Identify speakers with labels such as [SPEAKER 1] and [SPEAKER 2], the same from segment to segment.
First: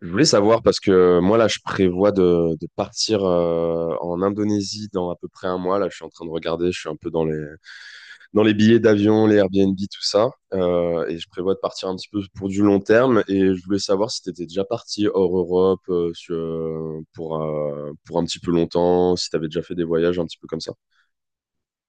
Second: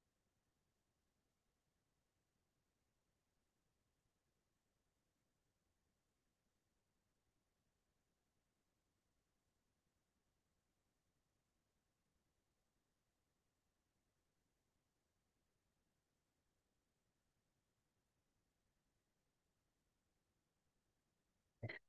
[SPEAKER 1] Je voulais savoir parce que moi là je prévois de partir en Indonésie dans à peu près un mois. Là je suis en train de regarder, je suis un peu dans les billets d'avion, les Airbnb, tout ça. Et je prévois de partir un petit peu pour du long terme. Et je voulais savoir si tu étais déjà parti hors Europe pour un petit peu longtemps, si tu avais déjà fait des voyages un petit peu comme ça.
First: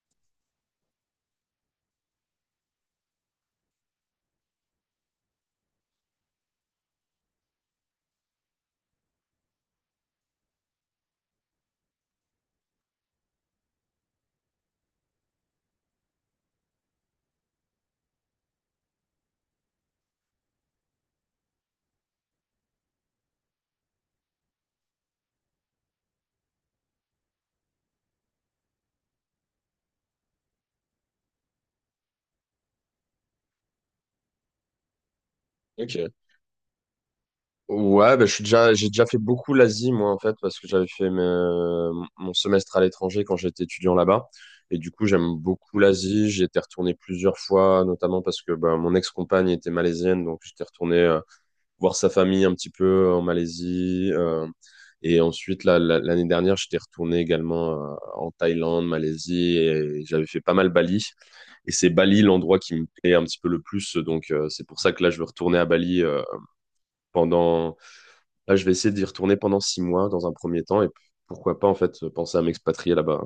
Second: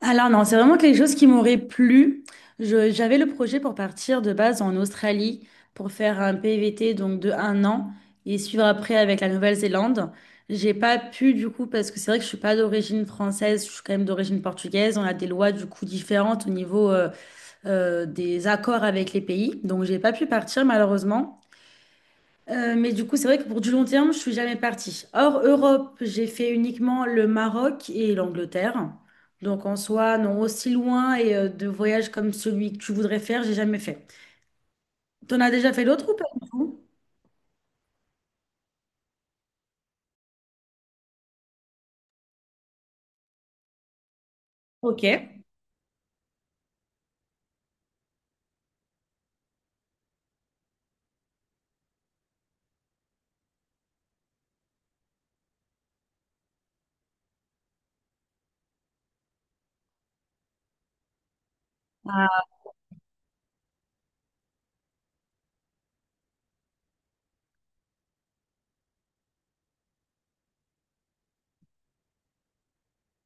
[SPEAKER 2] Alors non, c'est vraiment quelque chose qui m'aurait plu. J'avais le projet pour partir de base en Australie pour faire un PVT donc de un an et suivre après avec la Nouvelle-Zélande. J'ai pas pu du coup parce que c'est vrai que je suis pas d'origine française, je suis quand même d'origine portugaise. On a des lois du coup différentes au niveau des accords avec les pays, donc j'ai pas pu partir malheureusement. Mais du coup, c'est vrai que pour du long terme, je suis jamais partie. Hors Europe, j'ai fait uniquement le Maroc et l'Angleterre. Donc en soi, non, aussi loin et de voyages comme celui que tu voudrais faire, j'ai jamais fait. T'en as déjà fait
[SPEAKER 1] Ok.
[SPEAKER 2] d'autres ou pas du tout?
[SPEAKER 1] Ouais, bah, j'ai déjà fait beaucoup l'Asie, moi, en fait, parce que mon semestre à l'étranger quand j'étais étudiant là-bas. Et du
[SPEAKER 2] Ok.
[SPEAKER 1] coup, j'aime beaucoup l'Asie. J'y étais retourné plusieurs fois, notamment parce que bah, mon ex-compagne était malaisienne, donc j'étais retourné voir sa famille un petit peu en Malaisie. Et ensuite, là, l'année dernière, j'étais retourné également en Thaïlande, Malaisie, et j'avais fait pas mal Bali. Et c'est Bali l'endroit qui me plaît un petit peu le plus, donc c'est pour ça que là, je veux retourner à Bali pendant Là, je vais essayer d'y retourner pendant 6 mois dans un premier temps et puis, pourquoi pas en fait penser à m'expatrier là-bas.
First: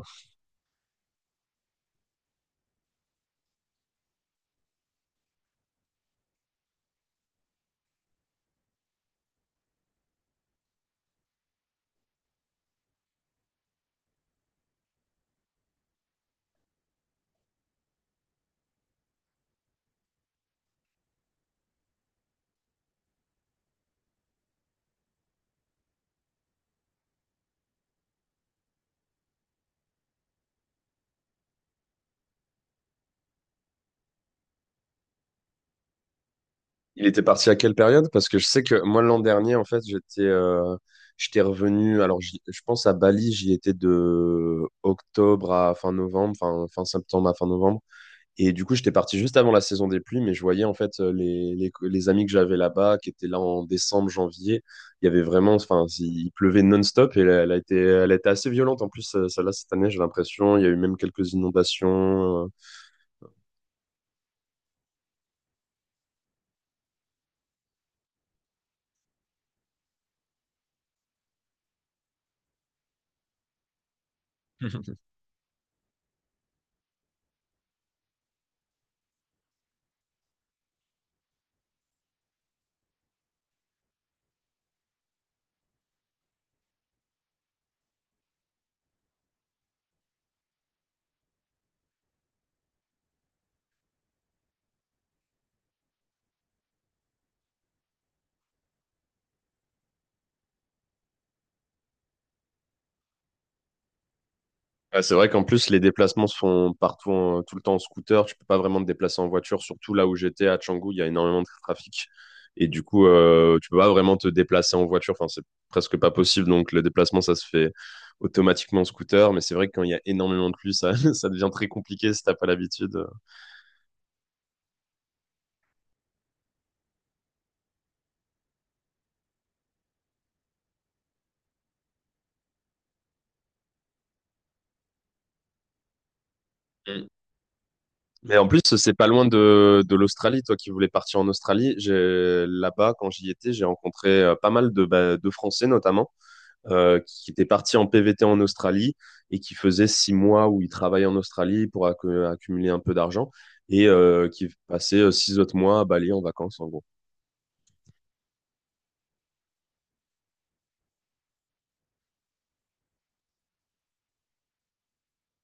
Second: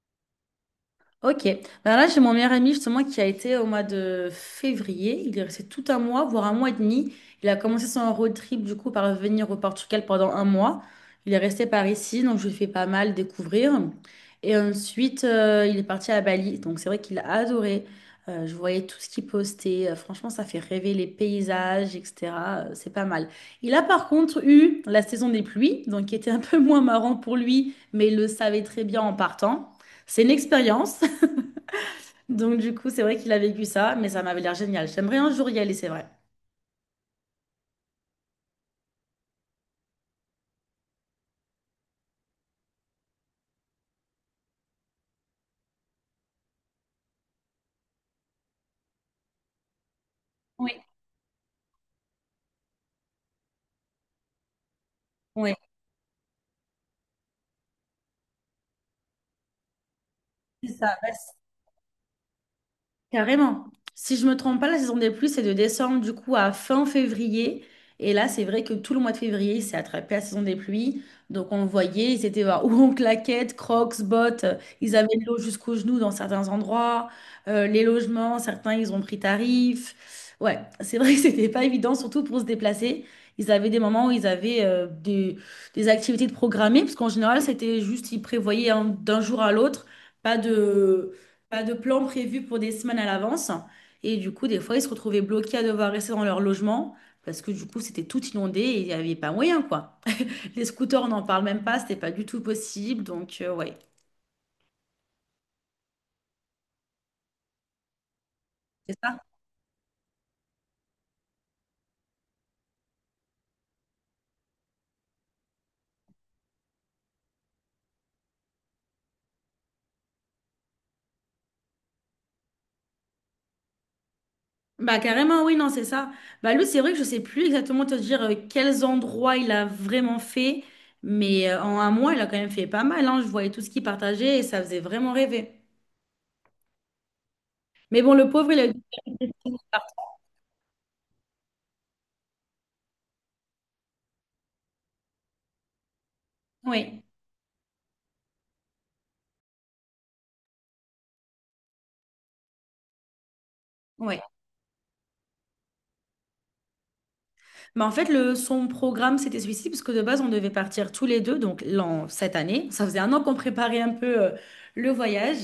[SPEAKER 2] Ok. Ben là, j'ai mon meilleur ami justement qui a été au mois de février. Il est resté tout un mois, voire un mois et demi. Il a commencé son road trip du coup par venir au Portugal pendant un mois. Il est resté par ici, donc je lui ai fait pas mal découvrir. Et ensuite, il est parti à Bali. Donc c'est vrai qu'il a adoré. Je voyais tout ce qu'il postait. Franchement, ça fait rêver les paysages, etc. C'est pas mal. Il a par contre eu la saison des pluies, donc qui était un peu moins marrant pour lui, mais il le savait très bien en partant. C'est une expérience. Donc, du coup, c'est vrai qu'il a vécu ça, mais ça m'avait l'air génial. J'aimerais un jour y aller, c'est vrai.
[SPEAKER 1] Il était parti à quelle période? Parce que je sais que moi l'an dernier en fait j'étais revenu. Alors je pense à Bali, j'y étais de octobre à fin novembre, fin septembre à fin novembre. Et du coup, j'étais parti juste avant la saison des pluies, mais je voyais en fait les amis que j'avais là-bas, qui étaient là en décembre, janvier. Il y avait
[SPEAKER 2] Oui,
[SPEAKER 1] vraiment, enfin, il pleuvait non-stop et elle, elle a été assez violente. En plus, celle-là, cette année, j'ai l'impression, il y a
[SPEAKER 2] c'est
[SPEAKER 1] eu même
[SPEAKER 2] ça. Bah,
[SPEAKER 1] quelques inondations.
[SPEAKER 2] carrément. Si je me trompe pas, la saison des pluies, c'est de décembre du coup à fin février. Et là, c'est vrai que tout le mois de février, c'est attrapé à la saison des pluies. Donc, on le voyait, ils étaient ou en claquettes, crocs, bottes. Ils avaient de l'eau jusqu'aux genoux dans certains endroits. Les logements, certains, ils ont pris tarif. Ouais, c'est vrai que c'était pas évident, surtout pour se déplacer. Ils avaient des moments où ils avaient des activités de programmées, parce qu'en général, c'était juste, ils prévoyaient d'un jour à l'autre. Pas de, pas de plan prévu pour des semaines à l'avance. Et du coup, des fois, ils se retrouvaient bloqués à devoir rester dans leur logement parce que du coup, c'était tout inondé et il n'y avait pas moyen, quoi. Les scooters, on n'en parle même pas, c'était pas du tout possible. Donc, ouais,
[SPEAKER 1] Ah, c'est vrai qu'en plus, les déplacements se font partout, tout le temps en scooter. Tu peux pas vraiment te
[SPEAKER 2] c'est ça.
[SPEAKER 1] déplacer en voiture, surtout là où j'étais à Canggu, il y a énormément de trafic. Et du coup, tu peux pas vraiment te déplacer en voiture. Enfin, c'est presque pas possible. Donc, le déplacement, ça se fait automatiquement en scooter. Mais c'est vrai que quand il y a énormément de pluie, ça, ça devient très compliqué si t'as pas l'habitude.
[SPEAKER 2] Bah, carrément, oui, non, c'est ça. Bah, lui, c'est vrai que je sais plus exactement te dire quels endroits il a vraiment fait, mais en un mois, il a quand même fait pas mal, hein. Je voyais tout ce qu'il partageait et ça faisait vraiment rêver.
[SPEAKER 1] Mm.
[SPEAKER 2] Mais bon, le
[SPEAKER 1] Mais en
[SPEAKER 2] pauvre, il
[SPEAKER 1] plus,
[SPEAKER 2] a eu...
[SPEAKER 1] c'est pas loin de l'Australie. Toi qui voulais partir en Australie, j'ai, là-bas, quand j'y étais, j'ai rencontré pas mal de, bah, de Français, notamment
[SPEAKER 2] Oui,
[SPEAKER 1] qui était parti en PVT en Australie et qui faisait 6 mois où il travaillait en Australie pour accumuler un peu d'argent et
[SPEAKER 2] oui.
[SPEAKER 1] qui passait six autres mois à Bali en vacances en gros.
[SPEAKER 2] Mais en fait, son programme, c'était celui-ci, parce que de base, on devait partir tous les deux, donc cette année. Ça faisait un an qu'on préparait un peu le voyage.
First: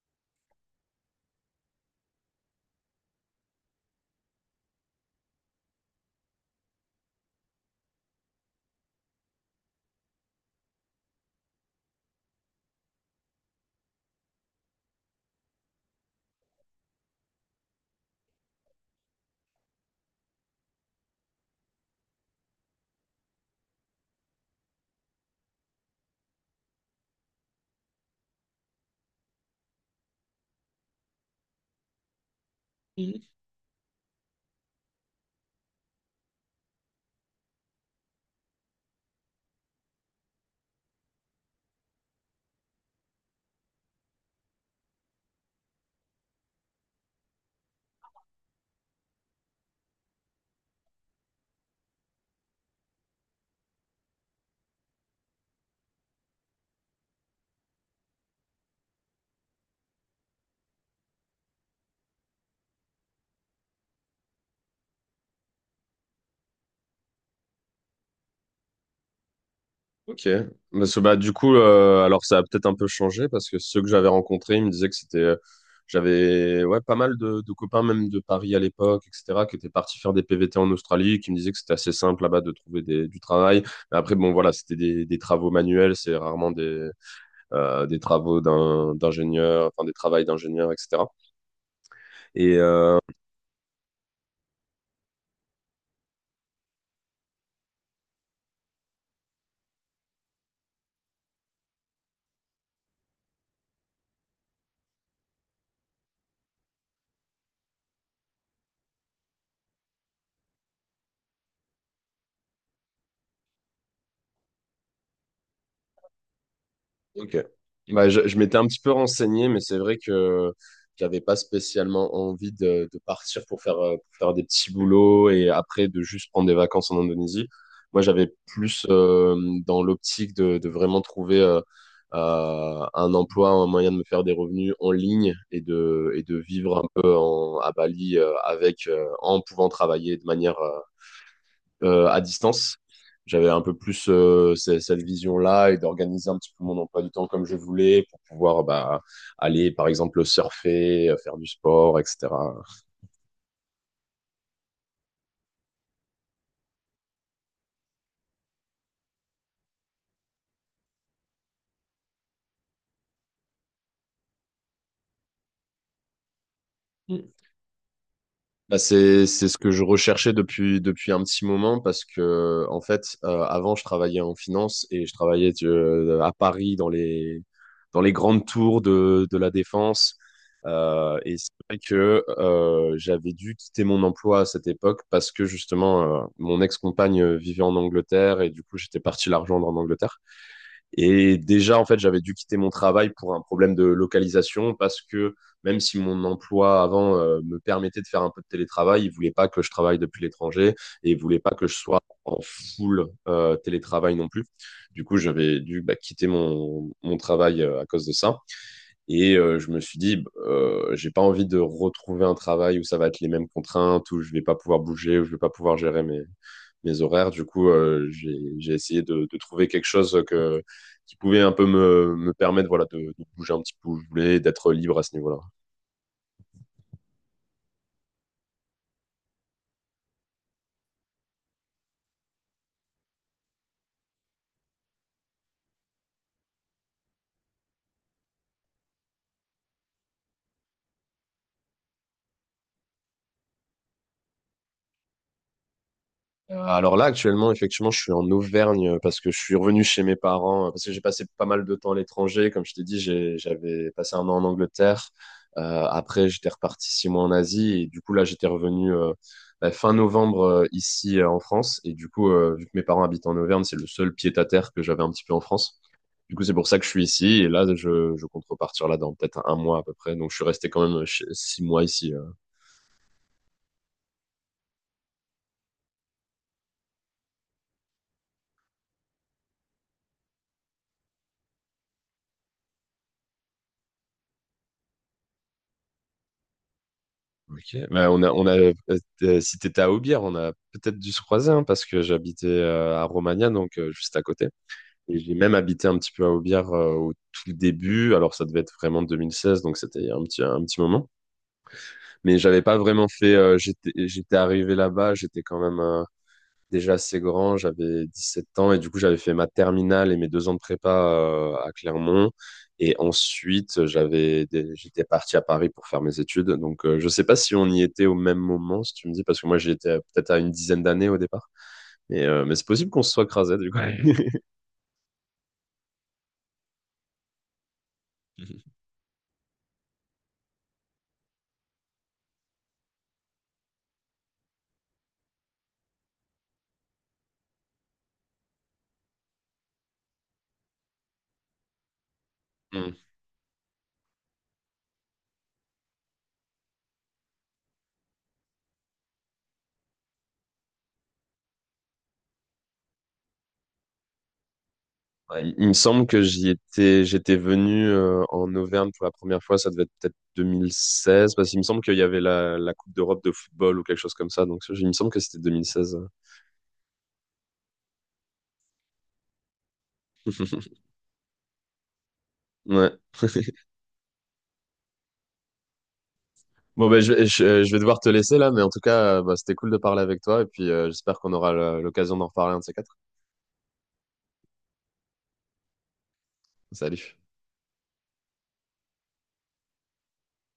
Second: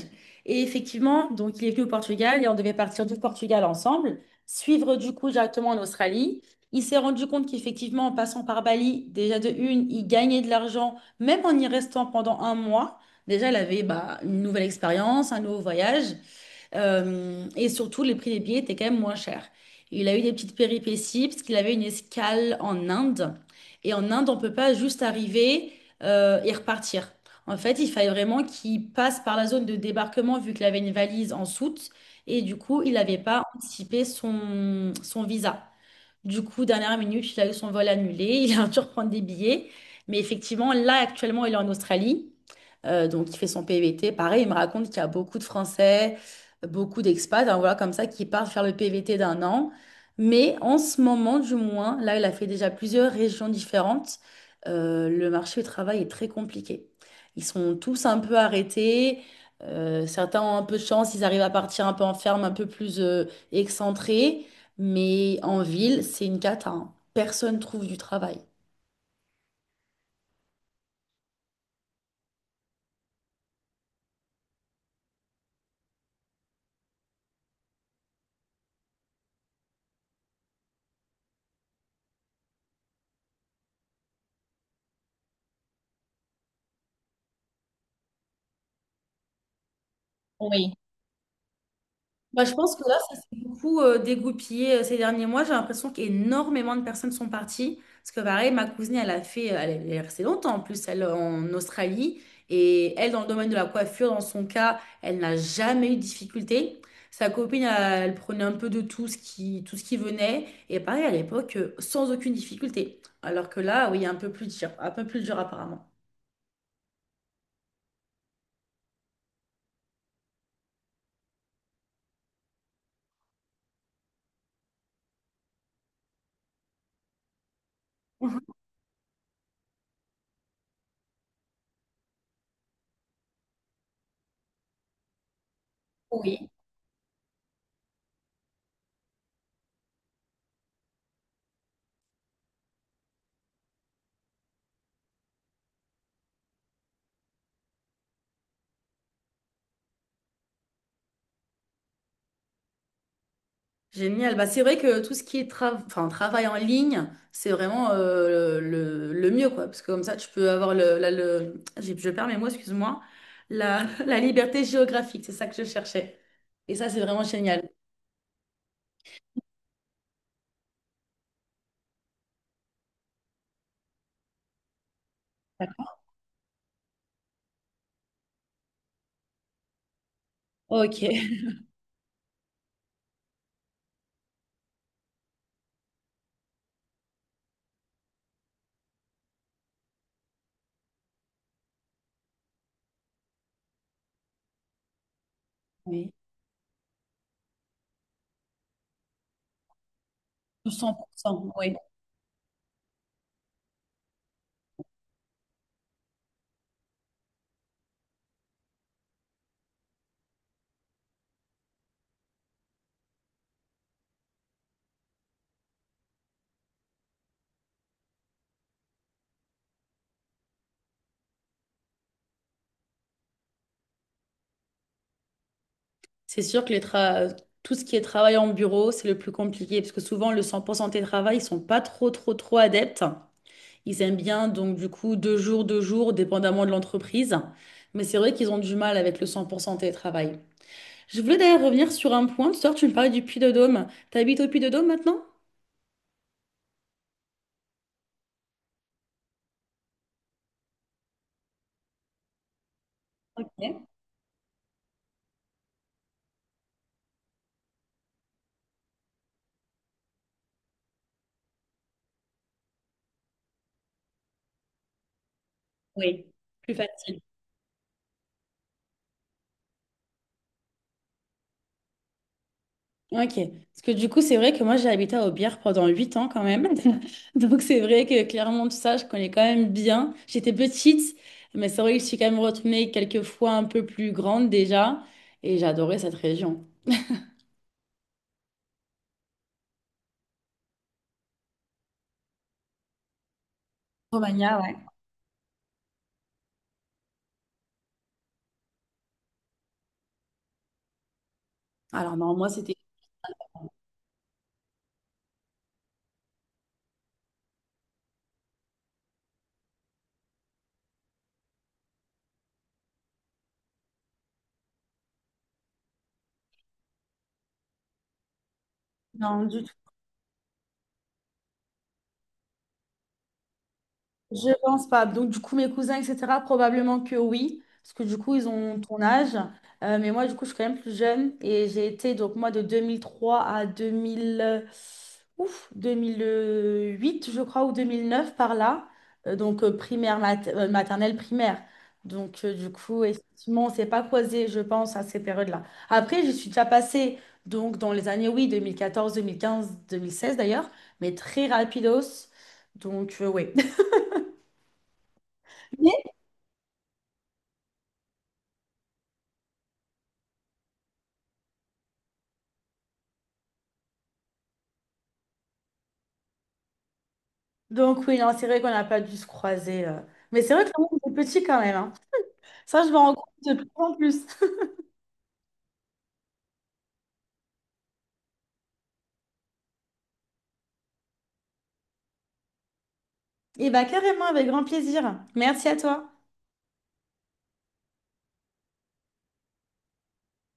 [SPEAKER 2] Et effectivement, donc il est venu au Portugal et on devait partir du Portugal ensemble, suivre du coup directement en Australie. Il s'est rendu compte qu'effectivement, en passant par Bali, déjà de une, il gagnait de l'argent, même en y restant pendant un mois. Déjà, il avait bah, une nouvelle expérience, un nouveau voyage. Et surtout, les prix des billets étaient quand même moins chers. Il a eu des petites péripéties parce qu'il avait une escale en Inde. Et en Inde, on peut pas juste arriver et repartir. En fait, il fallait vraiment qu'il passe par la zone de débarquement vu qu'il avait une valise en soute. Et du coup, il n'avait pas anticipé son visa. Du coup, dernière minute, il a eu son vol annulé, il a dû reprendre des billets. Mais effectivement, là, actuellement, il est en Australie. Donc, il fait son PVT. Pareil, il me raconte qu'il y a beaucoup de Français, beaucoup d'expats, hein, voilà, comme ça, qui partent faire le PVT d'un an. Mais en ce moment, du moins, là, il a fait déjà plusieurs régions différentes. Le marché du travail est très compliqué. Ils sont tous un peu arrêtés. Certains ont un peu de chance, ils arrivent à partir un peu en ferme, un peu plus excentrés. Mais en ville, c'est une cata, hein. Personne trouve du travail.
[SPEAKER 1] Ok. Parce que, bah, du coup, alors ça a peut-être un peu changé parce que ceux que j'avais rencontrés, ils me disaient que c'était. J'avais ouais, pas mal de copains, même de Paris à l'époque, etc., qui étaient partis faire des PVT en Australie, qui me disaient que c'était assez simple là-bas de trouver du travail. Mais après, bon, voilà, c'était des travaux manuels, c'est rarement des travaux d'ingénieur, enfin des travails d'ingénieur,
[SPEAKER 2] Oui.
[SPEAKER 1] etc.
[SPEAKER 2] Bah, je
[SPEAKER 1] Et
[SPEAKER 2] pense que là,
[SPEAKER 1] euh,
[SPEAKER 2] ça s'est beaucoup dégoupillé ces derniers mois. J'ai l'impression qu'énormément de personnes sont parties. Parce que pareil, ma cousine, elle a fait, elle est restée longtemps en plus, elle en Australie. Et elle, dans le domaine de la coiffure, dans son cas, elle n'a jamais eu de difficulté. Sa copine, elle, elle prenait un peu de tout ce qui venait. Et pareil, à l'époque, sans aucune difficulté. Alors que là, oui, un peu plus dur apparemment.
[SPEAKER 1] ok. Bah, je m'étais un petit peu renseigné, mais c'est vrai que j'avais pas spécialement envie de partir pour faire des petits boulots et après de juste prendre des vacances en Indonésie. Moi, j'avais plus dans l'optique de vraiment trouver un emploi, un moyen de me faire des revenus en ligne et de
[SPEAKER 2] Oui.
[SPEAKER 1] vivre un peu à Bali en pouvant travailler de manière à distance. J'avais un peu plus cette vision-là et d'organiser un petit peu mon emploi du temps comme je voulais pour pouvoir bah, aller, par exemple, surfer, faire du sport, etc.
[SPEAKER 2] Génial. Bah, c'est vrai que tout ce qui est enfin, travail en ligne, c'est vraiment le mieux, quoi. Parce que comme ça, tu peux avoir le, la- le... j'ai- Je perds mes mots, excuse-moi. La liberté géographique, c'est ça que je cherchais. Et ça, c'est vraiment génial.
[SPEAKER 1] Bah, c'est ce que je recherchais depuis un petit moment parce que en fait avant je travaillais en finance et je travaillais
[SPEAKER 2] D'accord.
[SPEAKER 1] à Paris dans les grandes tours de la Défense
[SPEAKER 2] Ok.
[SPEAKER 1] et c'est vrai que j'avais dû quitter mon emploi à cette époque parce que justement mon ex-compagne vivait en Angleterre et du coup j'étais parti la rejoindre en Angleterre et déjà, en fait, j'avais dû quitter mon travail pour un problème de localisation parce que même si
[SPEAKER 2] Oui.
[SPEAKER 1] mon emploi avant me permettait de faire un peu de télétravail, il voulait pas que je travaille depuis l'étranger et il voulait pas
[SPEAKER 2] 100%.
[SPEAKER 1] que je
[SPEAKER 2] Oui.
[SPEAKER 1] sois en full télétravail non plus. Du coup, j'avais dû bah, quitter mon travail à cause de ça. Et je me suis dit, bah, j'ai pas envie de retrouver un travail où ça va être les mêmes contraintes, où je vais pas pouvoir bouger, où je vais pas pouvoir gérer mes horaires. Du coup, j'ai essayé de trouver quelque chose qui pouvait un peu me permettre voilà, de bouger un petit peu où je voulais, d'être libre à ce niveau-là.
[SPEAKER 2] C'est sûr que les tout ce qui est travail en bureau, c'est le plus compliqué. Parce que souvent, le 100% télétravail, ils sont pas trop, trop, trop adeptes. Ils aiment bien, donc du coup, deux jours, dépendamment de l'entreprise. Mais c'est vrai qu'ils ont du mal avec le 100% télétravail. Je voulais d'ailleurs revenir sur un point. Tout à l'heure, tu me parlais du Puy-de-Dôme. T'habites au Puy-de-Dôme maintenant?
[SPEAKER 1] Alors là, actuellement, effectivement, je suis en Auvergne parce que je suis revenu chez mes parents, parce que j'ai passé pas mal de temps à l'étranger. Comme je t'ai dit,
[SPEAKER 2] Ok.
[SPEAKER 1] j'avais passé 1 an en Angleterre. Après, j'étais reparti 6 mois en Asie. Et du coup, là, j'étais revenu bah, fin novembre ici en France. Et du coup, vu que mes parents habitent en Auvergne, c'est le seul pied-à-terre que j'avais un petit peu en France.
[SPEAKER 2] Oui,
[SPEAKER 1] Du coup, c'est pour
[SPEAKER 2] plus
[SPEAKER 1] ça que je suis
[SPEAKER 2] facile.
[SPEAKER 1] ici. Et là, je compte repartir là dans peut-être un mois à peu près. Donc, je suis resté quand même 6 mois ici.
[SPEAKER 2] Ok. Parce que du coup, c'est vrai que moi, j'ai habité à Aubière pendant 8 ans quand même. Donc c'est vrai que clairement, tout ça, je connais quand même bien. J'étais petite, mais c'est vrai que je suis quand même retournée quelques fois un peu plus grande déjà. Et j'adorais cette région.
[SPEAKER 1] Ok. Bah, si t'étais à Aubière, on a peut-être dû se croiser hein, parce que j'habitais à Romagna, donc juste à côté.
[SPEAKER 2] Romagna, ouais.
[SPEAKER 1] Et j'ai même habité un petit peu à Aubière au tout début. Alors, ça devait être vraiment 2016, donc c'était il y a un petit moment.
[SPEAKER 2] Alors non,
[SPEAKER 1] Mais
[SPEAKER 2] moi,
[SPEAKER 1] j'avais pas
[SPEAKER 2] c'était...
[SPEAKER 1] vraiment j'étais arrivé là-bas. J'étais quand même. Déjà assez grand, j'avais 17 ans et du coup j'avais fait ma terminale et mes 2 ans de prépa à Clermont. Et ensuite, j'étais parti à Paris pour faire mes études. Donc, je ne sais pas si on y était au même moment, si tu me dis, parce
[SPEAKER 2] Non,
[SPEAKER 1] que moi,
[SPEAKER 2] du tout.
[SPEAKER 1] peut-être à une dizaine d'années au départ. Mais c'est possible qu'on se soit crasé, du coup.
[SPEAKER 2] Je pense pas. Donc, du coup, mes cousins, etc., probablement que oui, parce que du coup, ils ont ton âge. Mais moi, du coup, je suis quand même plus jeune et j'ai été, donc, moi, de 2003 à 2000, 2008 je crois, ou 2009 par là. Donc, primaire, maternelle, primaire. Donc, du
[SPEAKER 1] Hmm.
[SPEAKER 2] coup, effectivement, on s'est pas croisés, je pense, à ces périodes-là. Après, je suis déjà passée, donc, dans les années, oui, deux mille quatorze 2015 2016 d'ailleurs, mais très rapidos. Donc, oui.
[SPEAKER 1] Ouais, il me semble que j'y étais, j'étais venu en Auvergne pour la première fois, ça devait être peut-être 2016, parce qu'il me semble qu'il y avait la Coupe d'Europe de football ou quelque chose comme ça. Donc, il me semble que c'était 2016.
[SPEAKER 2] Donc oui, non, c'est vrai qu'on n'a pas dû se croiser. Mais c'est vrai que le monde est petit quand même, hein. Ça, je me
[SPEAKER 1] Ouais.
[SPEAKER 2] rends compte de plus en plus.
[SPEAKER 1] Bon, ben, je vais devoir te laisser là, mais en tout cas, bah, c'était cool de parler avec toi et puis j'espère qu'on aura l'occasion d'en reparler un de ces quatre.
[SPEAKER 2] Et bah carrément, avec grand plaisir. Merci à toi.
[SPEAKER 1] Salut.